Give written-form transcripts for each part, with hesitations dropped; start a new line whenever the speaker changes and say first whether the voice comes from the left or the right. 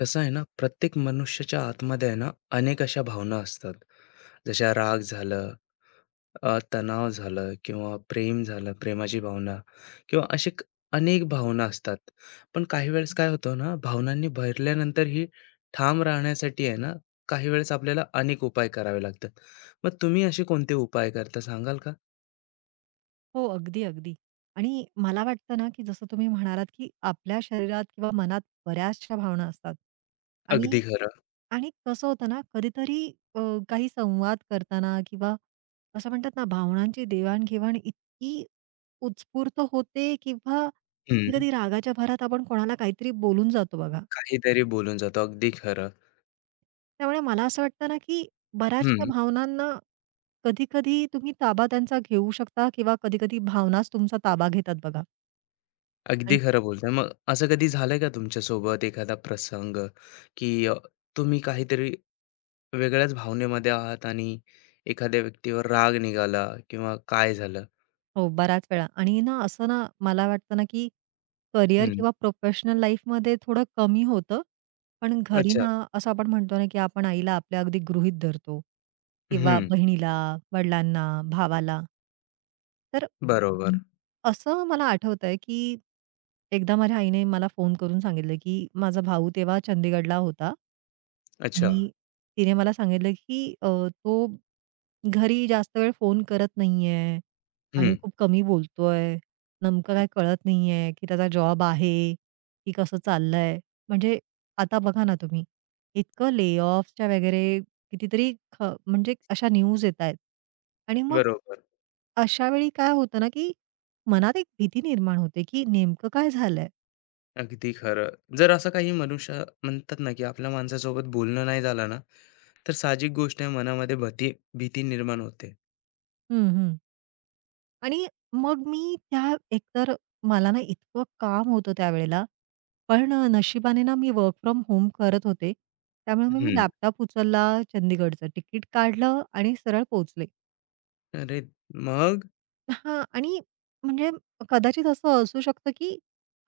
left: कसं आहे ना, प्रत्येक मनुष्याच्या आतमध्ये आहे ना, अनेक अशा भावना असतात. जशा राग झालं, तणाव झालं किंवा प्रेम झालं, प्रेमाची भावना किंवा असे अनेक भावना असतात. पण काही वेळेस काय होतं ना, भावनांनी भरल्यानंतरही ठाम राहण्यासाठी आहे ना, काही वेळेस आपल्याला अनेक उपाय करावे लागतात. मग तुम्ही असे कोणते उपाय करता सांगाल का?
right: हो, अगदी, अगदी. आणि मला वाटतं ना, की जसं तुम्ही म्हणालात, की आपल्या शरीरात किंवा मनात बऱ्याचशा भावना असतात.
left: अगदी
right: आणि
left: खरं.
right: आणि कसं होतं ना, कधीतरी अ, काही संवाद करताना किंवा असं म्हणतात ना, भावनांची देवाण-घेवाण इतकी उत्स्फूर्त होते किंवा
left: हं.
right: कधी-कधी रागाच्या भरात आपण कोणाला काहीतरी बोलून जातो बघा.
left: काहीतरी बोलून जातो. अगदी खरं.
right: त्यामुळे मला असं वाटतं ना, की बऱ्याचशा भावनांना कधी-कधी तुम्ही ताबा त्यांचा घेऊ शकता किंवा कधी-कधी भावनाच तुमचा ताबा घेतात बघा.
left: अगदी
right: आणि
left: खरं बोलताय. मग असं कधी झालंय का तुमच्यासोबत एखादा प्रसंग, की तुम्ही काहीतरी वेगळ्याच भावनेमध्ये आहात आणि एखाद्या व्यक्तीवर राग निघाला किंवा काय झालं?
right: हो, बऱ्याच वेळा आणि ना असं ना मला वाटतं ना, की करिअर
left: हं.
right: किंवा प्रोफेशनल लाईफमध्ये थोडं कमी होतं. पण घरी
left: अच्छा.
right: ना असं आपण म्हणतो ना, की आपण आईला आपल्या अगदी गृहीत धरतो किंवा
left: हं.
right: बहिणीला, वडिलांना, भावाला. तर
left: बरोबर.
right: असं मला आठवतंय, की एकदा माझ्या आईने मला फोन करून सांगितलं, की माझा भाऊ तेव्हा चंदीगडला होता.
left: अच्छा.
right: आणि तिने मला सांगितलं, की तो घरी जास्त वेळ फोन करत नाहीये आणि
left: हं.
right: खूप कमी बोलतोय. नेमकं काय कळत नाहीये, की त्याचा जॉब आहे, की कसं चाललंय. म्हणजे आता बघा ना तुम्ही, इतकं ले ऑफच्या वगैरे कितीतरी म्हणजे अशा न्यूज येतायत. आणि मग
left: बरोबर.
right: अशा वेळी काय होतं ना, की मनात एक भीती निर्माण होते, की नेमकं काय झालंय?
left: अगदी खरं. जर असं काही मनुष्य म्हणतात ना, की आपल्या माणसासोबत बोलणं नाही झालं ना, तर साहजिक गोष्ट आहे मनामध्ये भीती निर्माण होते.
right: हं, हं. आणि मग मी त्या एकतर मला ना इतकं काम होतं त्यावेळेला, पण नशिबाने ना मी वर्क फ्रॉम होम करत होते. त्यामुळे मग मी
left: हं.
right: लॅपटॉप उचलला चंदीगडचं, तिकीट काढलं आणि सरळ पोहोचले.
left: अरे, मग?
right: हां आणि म्हणजे कदाचित असं असू शकतं, की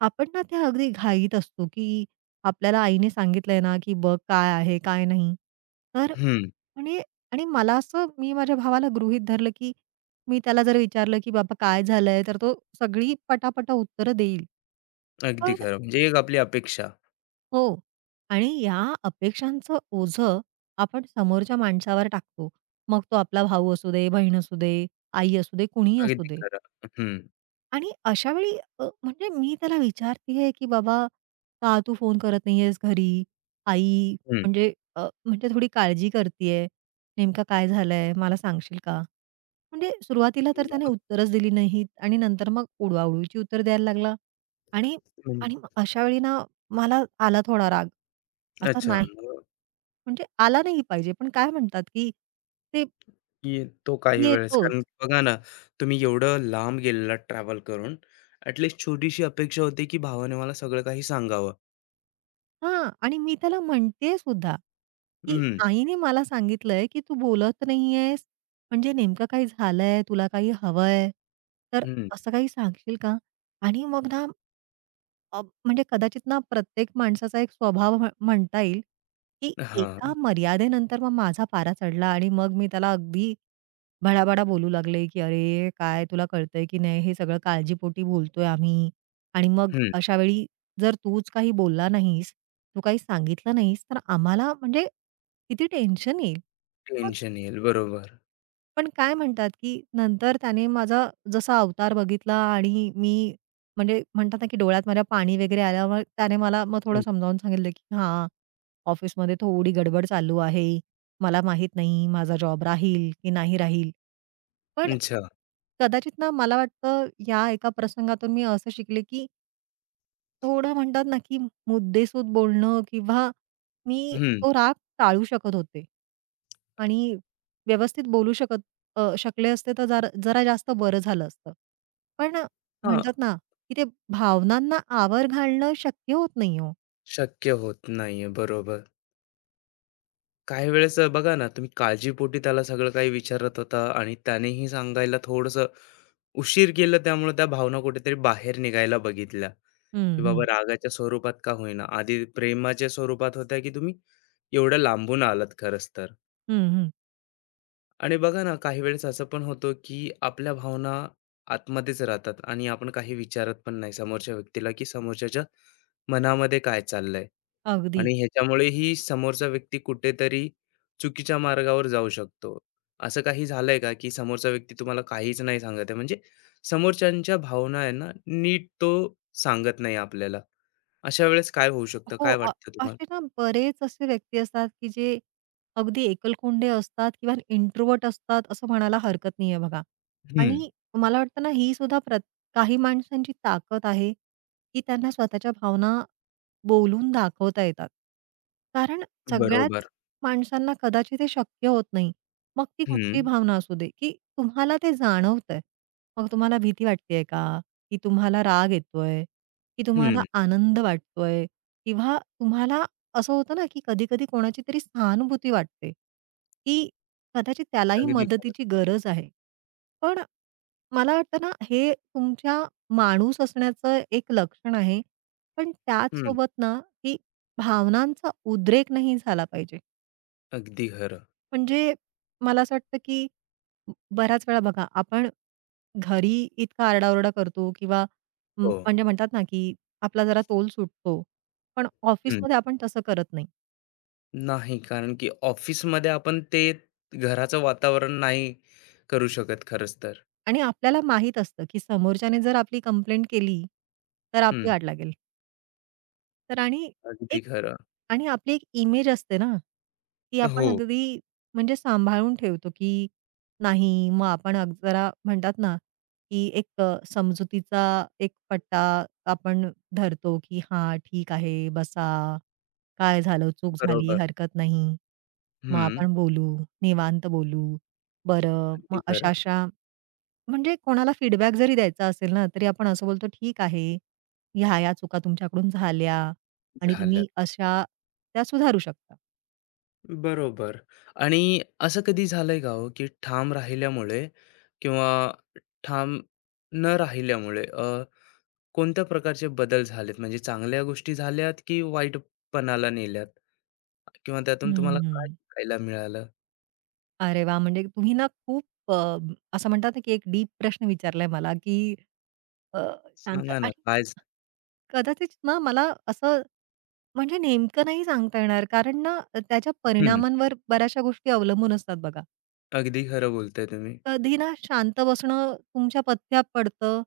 right: आपण ना त्या अगदी घाईत असतो, की आपल्याला आईने सांगितलंय ना, की बघ काय आहे, काय नाही. तर
left: हं.
right: म्हणजे आणि मला असं मी माझ्या भावाला गृहीत धरलं, की मी त्याला जर विचारलं, की "बाबा काय झालंय?" तर तो सगळी पटापटा उत्तरं देईल.
left: अगदी
right: पण
left: खरं. म्हणजे एक आपली अपेक्षा.
right: हो. आणि या अपेक्षांचं ओझं आपण समोरच्या माणसावर टाकतो. मग तो आपला भाऊ असू दे, बहीण असू दे, आई असू दे, कुणीही असू
left: अगदी
right: दे.
left: खरं. हं,
right: आणि अशा वेळी म्हणजे मी त्याला विचारतीये, की "बाबा, का तू फोन करत नाहीयेस घरी? आई
left: हं.
right: म्हणजे म्हणजे थोडी काळजी करतीये. नेमका काय झालंय? मला सांगशील का?" म्हणजे सुरुवातीला तर त्याने
left: मग
right: उत्तरच दिली नाहीत आणि नंतर मग उडवाउडवीची उत्तर द्यायला लागला आणि
left: तुम्ही
right: आणि मग अशा वेळी ना मला आला थोडा राग. असा
left: अच्छा
right: नाही
left: मग
right: म्हणजे आला नाही पाहिजे, पण काय म्हणतात, की ते
left: ये तो काही वेळेस
right: येतोच.
left: कारण बघा ना, तुम्ही एवढं लांब गेलेलात ट्रॅव्हल करून, ॲट लिस्ट छोटीशी अपेक्षा होती, की भावाने मला सगळं काही सांगावं.
right: हां. आणि मी त्याला म्हणतेय सुद्धा, की
left: हं,
right: "आईने मला सांगितलंय, की तू बोलत नाहीयेस, म्हणजे नेमकं काही झालंय? तुला काही हवंय? तर
left: हं.
right: असं काही सांगशील का?" आणि मग ना अ, म्हणजे कदाचित ना प्रत्येक माणसाचा एक स्वभाव म्हणता येईल, की
left: हां,
right: एका मर्यादेनंतर मग माझा पारा चढला आणि मग मी त्याला अगदी भडाभडा बोलू लागले, की "अरे, काय तुला कळतंय की नाही हे सगळं काळजीपोटी बोलतोय आम्ही" आणि मग
left: हं.
right: अशा वेळी जर तूच काही बोलला नाहीस, तू काही सांगितलं नाहीस, तर आम्हाला म्हणजे किती टेन्शन येईल. मग
left: टेन्शन येईल. बरोबर.
right: पण काय म्हणतात, की नंतर त्याने माझा जसा अवतार बघितला आणि मी म्हणजे म्हणतात ना, की डोळ्यात माझ्या पाणी वगैरे आल्यावर त्याने मला मग थोडं
left: हं.
right: समजावून सांगितलं, की "हां, ऑफिसमध्ये थोडी गडबड चालू आहे. मला माहित नाही माझा जॉब राहील की नाही राहील." पण
left: अच्छा.
right: कदाचित ना, मला वाटतं या एका प्रसंगातून मी असं शिकले, की थोडं म्हणतात ना, की मुद्देसूद बोलणं किंवा मी
left: हं.
right: तो राग टाळू शकत होते. आणि व्यवस्थित बोलू शकत शकले असते तर जरा जरा जास्त बरं झालं असतं. पण
left: हां,
right: म्हणतात ना, की ते भावनांना आवर घालणं शक्य होत नाही हो.
left: शक्य होत नाहीये. बरोबर. काही वेळेस बघा ना, तुम्ही काळजीपोटी त्याला सगळं काही विचारत होता आणि त्यानेही सांगायला थोडंसं उशीर केलं त्यामुळे त्या भावना कुठेतरी बाहेर निघायला बघितल्या.
right: हं,
left: की बाबा
right: हं.
left: रागाच्या स्वरूपात का होईना, आधी प्रेमाच्या स्वरूपात होत्या, की तुम्ही एवढ्या लांबून आलात खरंच तर.
right: हं, हं.
left: आणि बघा ना, काही वेळेस असं पण होतं, की आपल्या भावना आतमध्येच राहतात आणि आपण काही विचारत पण नाही समोरच्या व्यक्तीला, की समोरच्याच्या मनामध्ये काय चाललंय
right: अगदी.
left: आणि ह्याच्यामुळेही समोरचा व्यक्ती कुठेतरी चुकीच्या मार्गावर जाऊ शकतो. असं काही झालंय का, की समोरचा व्यक्ती तुम्हाला काहीच नाही सांगत आहे म्हणजे समोरच्यांच्या भावना आहे ना, नीट तो सांगत नाही आपल्याला? अशा वेळेस काय होऊ शकतं?
right: हो,
left: काय वाटतं तुम्हाला?
right: असे ना बरेच असे व्यक्ती असतात, की जे अगदी एकलकोंडे असतात किंवा इंट्रोव्हर्ट असतात असं म्हणायला हरकत नाहीये बघा.
left: हं,
right: आणि मला वाटतं ना ही सुद्धा काही माणसांची ताकद आहे, की त्यांना स्वतःच्या भावना बोलून दाखवता येतात. कारण सगळ्याच
left: बरोबर.
right: माणसांना कदाचित हे शक्य होत नाही. मग ती कुठलीही
left: हं,
right: भावना असू दे, की तुम्हाला ते जाणवतंय. मग तुम्हाला भीती वाटतेय का? की तुम्हाला राग येतोय? की तुम्हाला
left: हं.
right: आनंद वाटतोय? किंवा तुम्हाला असं होतं ना, की कधी-कधी कोणाची तरी सहानुभूती वाटते, की कदाचित त्यालाही
left: अगदी खरं.
right: मदतीची गरज आहे. पण मला वाटतं ना, हे तुमच्या माणूस असण्याचं एक लक्षण आहे. पण
left: हं,
right: त्याचसोबत ना, की भावनांचा उद्रेक नाही झाला पाहिजे.
left: अगदी खरं.
right: म्हणजे मला असं वाटतं, की बऱ्याच वेळा बघा, आपण घरी इतका आरडाओरडा करतो किंवा
left: हो.
right: म्हणजे म्हणतात ना, की आपला जरा तोल सुटतो. पण
left: हं.
right: ऑफिसमध्ये आपण तसं करत नाही.
left: नाही, कारण की ऑफिसमध्ये आपण ते घराचं वातावरण नाही करू शकत खरंच तर.
right: आणि आपल्याला माहीत असतं, की समोरच्याने जर आपली कंप्लेंट केली, तर
left: हं,
right: आपली वाट लागेल. तर आणि एक
left: अगदी खरं.
right: आणि आपली एक इमेज असते ना, ती आपण
left: हो,
right: अगदी म्हणजे सांभाळून ठेवतो, की नाही मग आपण अग जरा म्हणतात ना, की एक समजुतीचा एक पट्टा आपण धरतो, की हां, ठीक आहे, बसा, काय झालं, चूक झाली,
left: बरोबर.
right: हरकत नाही. मग
left: हं,
right: आपण बोलू, निवांत बोलू. बरं,
left: अगदी
right: मग
left: खरं.
right: अशा-अशा म्हणजे कोणाला फीडबॅक जरी द्यायचा असेल ना, तरी आपण असं बोलतो, "ठीक आहे, ह्या-ह्या चुका तुमच्याकडून झाल्या आणि
left: झालं.
right: तुम्ही अशा" त्या सुधारू शकता.
left: बरोबर. आणि असं कधी झालंय का हो, की ठाम राहिल्यामुळे किंवा ठाम न राहिल्यामुळे कोणत्या प्रकारचे बदल झालेत? म्हणजे चांगल्या गोष्टी झाल्यात की वाईटपणाला नेल्यात? किंवा त्यातून तुम्हाला काय
right: हम्म.
left: शिकायला मिळालं?
right: अरे वाह! म्हणजे तुम्ही ना खूप अ, असं म्हणतात ना, की एक डीप प्रश्न विचारलाय मला, की अ, शांत
left: सांगा ना
right: आणि
left: काय
right: कदाचित ना मला असं म्हणजे नेमकं नाही सांगता येणार कारण ना त्याच्या
left: हं,
right: परिणामांवर बऱ्याचशा गोष्टी अवलंबून असतात बघा.
left: अगदी खरं बोलताय तुम्ही.
right: कधी ना शांत बसणं तुमच्या पथ्यात पडतं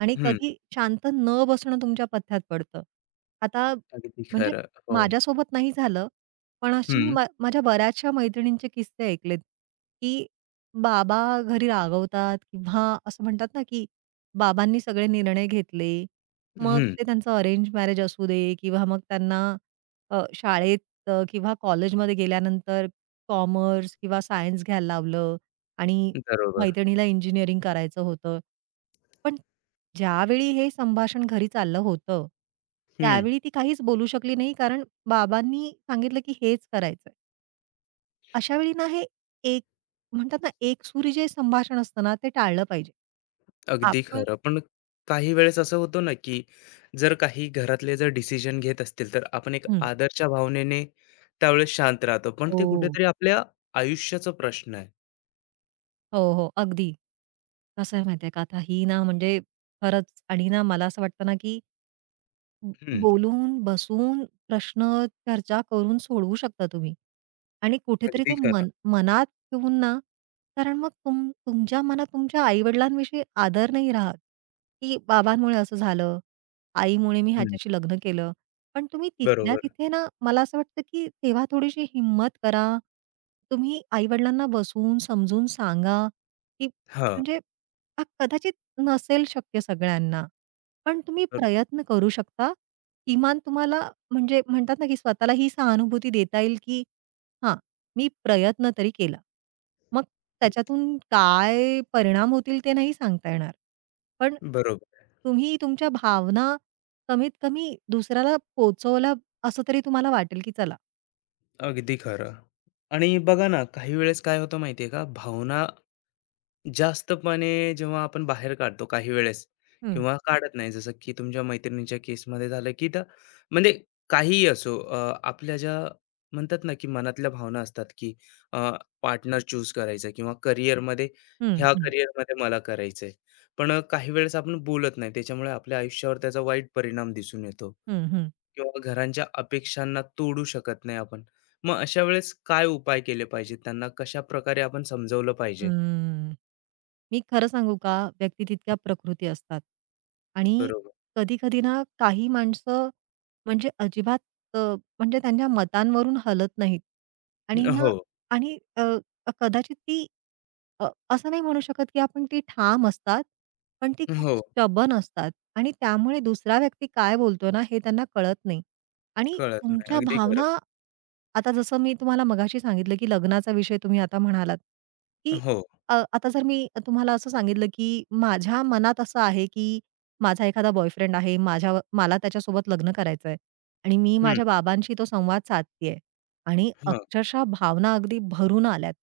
right: आणि
left: हं,
right: कधी शांत न बसणं तुमच्या पथ्यात पडतं. आता
left: अगदी
right: म्हणजे
left: खरं. हो.
right: माझ्यासोबत नाही झालं, पण अशी मी
left: हं,
right: माझ्या बऱ्याचशा मैत्रिणींचे किस्से ऐकलेत, की बाबा घरी रागवतात किंवा असं म्हणतात ना, की बाबांनी सगळे निर्णय घेतले. मग
left: हं.
right: ते त्यांचं अरेंज मॅरेज असू दे किंवा मग त्यांना शाळेत किंवा कॉलेजमध्ये गेल्यानंतर कॉमर्स किंवा सायन्स घ्यायला लावलं आणि
left: बरोबर.
right: मैत्रिणीला इंजिनिअरिंग करायचं होतं. पण ज्यावेळी हे संभाषण घरी चाललं होतं,
left: हं,
right: त्यावेळी ती काहीच बोलू शकली नाही कारण बाबांनी सांगितलं की हेच करायचंय. अशा वेळी ना हे एक म्हणतात ना एकसुरी जे संभाषण असतं ना ते टाळलं पाहिजे.
left: अगदी
right: आपण
left: खरं. पण काही वेळेस असं होतं ना, की जर काही घरातले जर डिसिजन घेत असतील, तर आपण एक
right: हं.
left: आदरच्या भावनेने त्यावेळेस शांत राहतो. पण ते
right: हो.
left: कुठेतरी आपल्या आयुष्याचा प्रश्न आहे.
right: हो, हो. अगदी. कसं आहे माहिती का आता ही ना म्हणजे खरंच आणि ना मला असं वाटतं ना की
left: हं,
right: बोलून, बसून प्रश्न चर्चा करून सोडवू शकता तुम्ही. आणि कुठेतरी
left: अगदी
right: ते
left: खरं.
right: मन मनात ठेवून ना कारण मग तुमच्या मनात तुमच्या आई-वडिलांविषयी आदर नाही राहत, की बाबांमुळे असं झालं, आईमुळे मी
left: हं,
right: ह्याच्याशी लग्न केलं. पण तुम्ही तिथल्या
left: बरोबर.
right: तिथे ना मला असं वाटतं, की तेव्हा थोडीशी हिंमत करा. तुम्ही आई-वडिलांना बसून समजून सांगा, की
left: हां.
right: म्हणजे हा कदाचित नसेल शक्य सगळ्यांना. पण तुम्ही
left: अ,
right: प्रयत्न करू शकता. किमान तुम्हाला म्हणजे म्हणतात ना, की स्वतःला ही सहानुभूती देता येईल, की हां, मी प्रयत्न तरी केला. मग त्याच्यातून काय परिणाम होतील ते नाही सांगता येणार. पण
left: बरोबर.
right: तुम्ही तुमच्या भावना कमीत कमी दुसऱ्याला पोहोचवल्या असं तरी तुम्हाला वाटेल, की चला.
left: अगदी खरं. आणि बघा ना, काही वेळेस काय होतं माहिती आहे का, भावना जास्तपणे जेव्हा आपण बाहेर काढतो काही वेळेस
right: हं.
left: किंवा काढत नाही. जसं की तुमच्या मैत्रिणीच्या केसमध्ये झालं, की त्या म्हणजे काहीही असो आपल्या ज्या म्हणतात ना, की मनातल्या भावना असतात, की पार्टनर चूज करायचा किंवा करिअरमध्ये
right: हं,
left: ह्या
right: हं,
left: करिअरमध्ये मला करायचंय. पण काही वेळेस आपण बोलत नाही. त्याच्यामुळे आपल्या आयुष्यावर त्याचा वाईट परिणाम दिसून येतो.
right: हं, हं.
left: किंवा घरांच्या अपेक्षांना तोडू शकत नाही आपण. मग अशा वेळेस काय उपाय केले पाहिजेत? त्यांना कशाप्रकारे आपण समजवलं पाहिजे?
right: हं. मी खरं सांगू का, व्यक्ती तितक्या प्रकृती असतात. आणि
left: बरोबर.
right: कधी-कधी ना काही माणसं म्हणजे अजिबात अ, म्हणजे त्यांच्या मतांवरून हलत नाहीत. आणि ना
left: हो,
right: आणि कदाचित ती अ, असं नाही म्हणू शकत की आपण ती ठाम असतात, पण ती खूप
left: हो.
right: स्टबर्न असतात आणि त्यामुळे दुसरा व्यक्ती काय बोलतोय ना हे त्यांना कळत नाही. आणि
left: कळत नाही.
right: तुमच्या
left: अगदी खरं.
right: भावना आता जसं मी तुम्हाला मगाशी सांगितलं की लग्नाचा विषय तुम्ही आता म्हणालात, की
left: हो.
right: आता जर मी तुम्हाला असं सांगितलं, की माझ्या मनात असं आहे, की माझा एखादा बॉयफ्रेंड आहे, माझ्या मला त्याच्यासोबत लग्न करायचंय आणि मी
left: हं.
right: माझ्या बाबांशी तो संवाद साधतेय आणि
left: हां.
right: अक्षरशः भावना अगदी भरून आल्यात.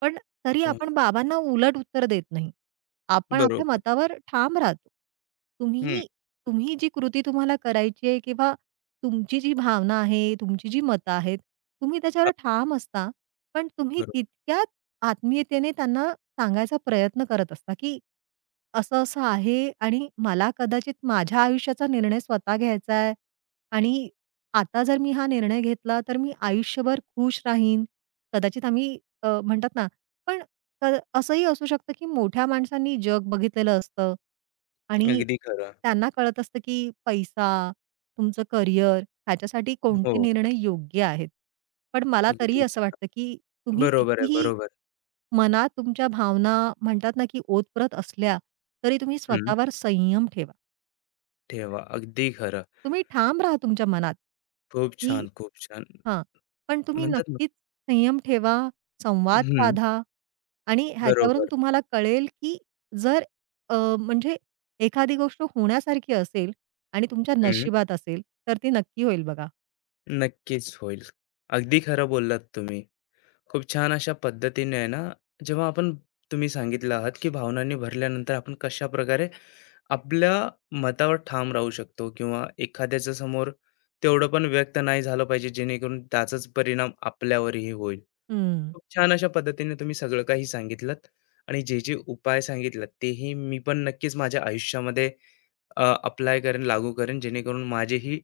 right: पण तरी
left: हां.
right: आपण बाबांना उलट उत्तर देत नाही. आपण आपल्या
left: बरोबर.
right: मतावर ठाम राहतो.
left: हं.
right: तुम्ही तुम्ही जी कृती तुम्हाला करायची आहे किंवा तुमची जी भावना आहे, तुमची जी मतं आहेत, तुम्ही त्याच्यावर
left: हां.
right: ठाम असता. पण तुम्ही
left: बरोबर.
right: तितक्याच आत्मीयतेने त्यांना सांगायचा प्रयत्न करत असता, की असं-असं आहे आणि मला कदाचित माझ्या आयुष्याचा निर्णय स्वतः घ्यायचा आहे आणि आता जर मी हा निर्णय घेतला, तर मी आयुष्यभर खुश राहीन. कदाचित आम्ही म्हणतात ना, पण असंही असू शकतं, की मोठ्या माणसांनी जग बघितलेलं असतं आणि
left: अगदी खरं.
right: त्यांना कळत असतं, की पैसा, तुमचं करिअर ह्याच्यासाठी कोणते
left: हो.
right: निर्णय योग्य आहेत. पण मला तरीही
left: अगदी
right: असं वाटतं, की तुम्ही
left: बरोबर आहे,
right: कितीही
left: बरोबर.
right: मनात तुमच्या भावना म्हणतात ना, की ओतप्रत असल्या, तरी तुम्ही
left: हं.
right: स्वतःवर संयम ठेवा.
left: ठेवा. अगदी खरं.
right: तुम्ही ठाम राहा तुमच्या मनात,
left: खूप
right: की
left: छान, खूप छान.
right: हां. पण तुम्ही
left: म्हणतात ना
right: नक्कीच संयम ठेवा, संवाद
left: हं.
right: साधा आणि ह्याच्यावरून
left: बरोबर.
right: तुम्हाला कळेल, की जर म्हणजे एखादी गोष्ट होण्यासारखी असेल आणि तुमच्या
left: हं.
right: नशिबात असेल, तर ती नक्की होईल बघा.
left: नक्कीच होईल. अगदी खरं बोललात तुम्ही. खूप छान अशा पद्धतीने आहे ना जेव्हा आपण तुम्ही सांगितलं आहात की भावनांनी भरल्यानंतर आपण कशा प्रकारे आपल्या मतावर ठाम राहू शकतो किंवा एखाद्याच्या समोर तेवढं पण व्यक्त नाही झालं पाहिजे जेणेकरून त्याचाच परिणाम आपल्यावरही होईल
right: हं.
left: खूप छान अशा पद्धतीने तुम्ही सगळं काही सांगितलं आणि जे जे उपाय सांगितलं तेही मी पण नक्कीच माझ्या आयुष्यामध्ये अप्लाय करेन, लागू करेन, जेणेकरून माझेही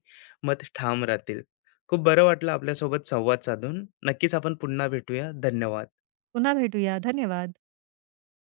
left: मत ठाम राहतील. खूप बरं वाटलं आपल्यासोबत संवाद साधून. नक्कीच आपण पुन्हा भेटूया. धन्यवाद.
right: पुन्हा भेटूया. धन्यवाद.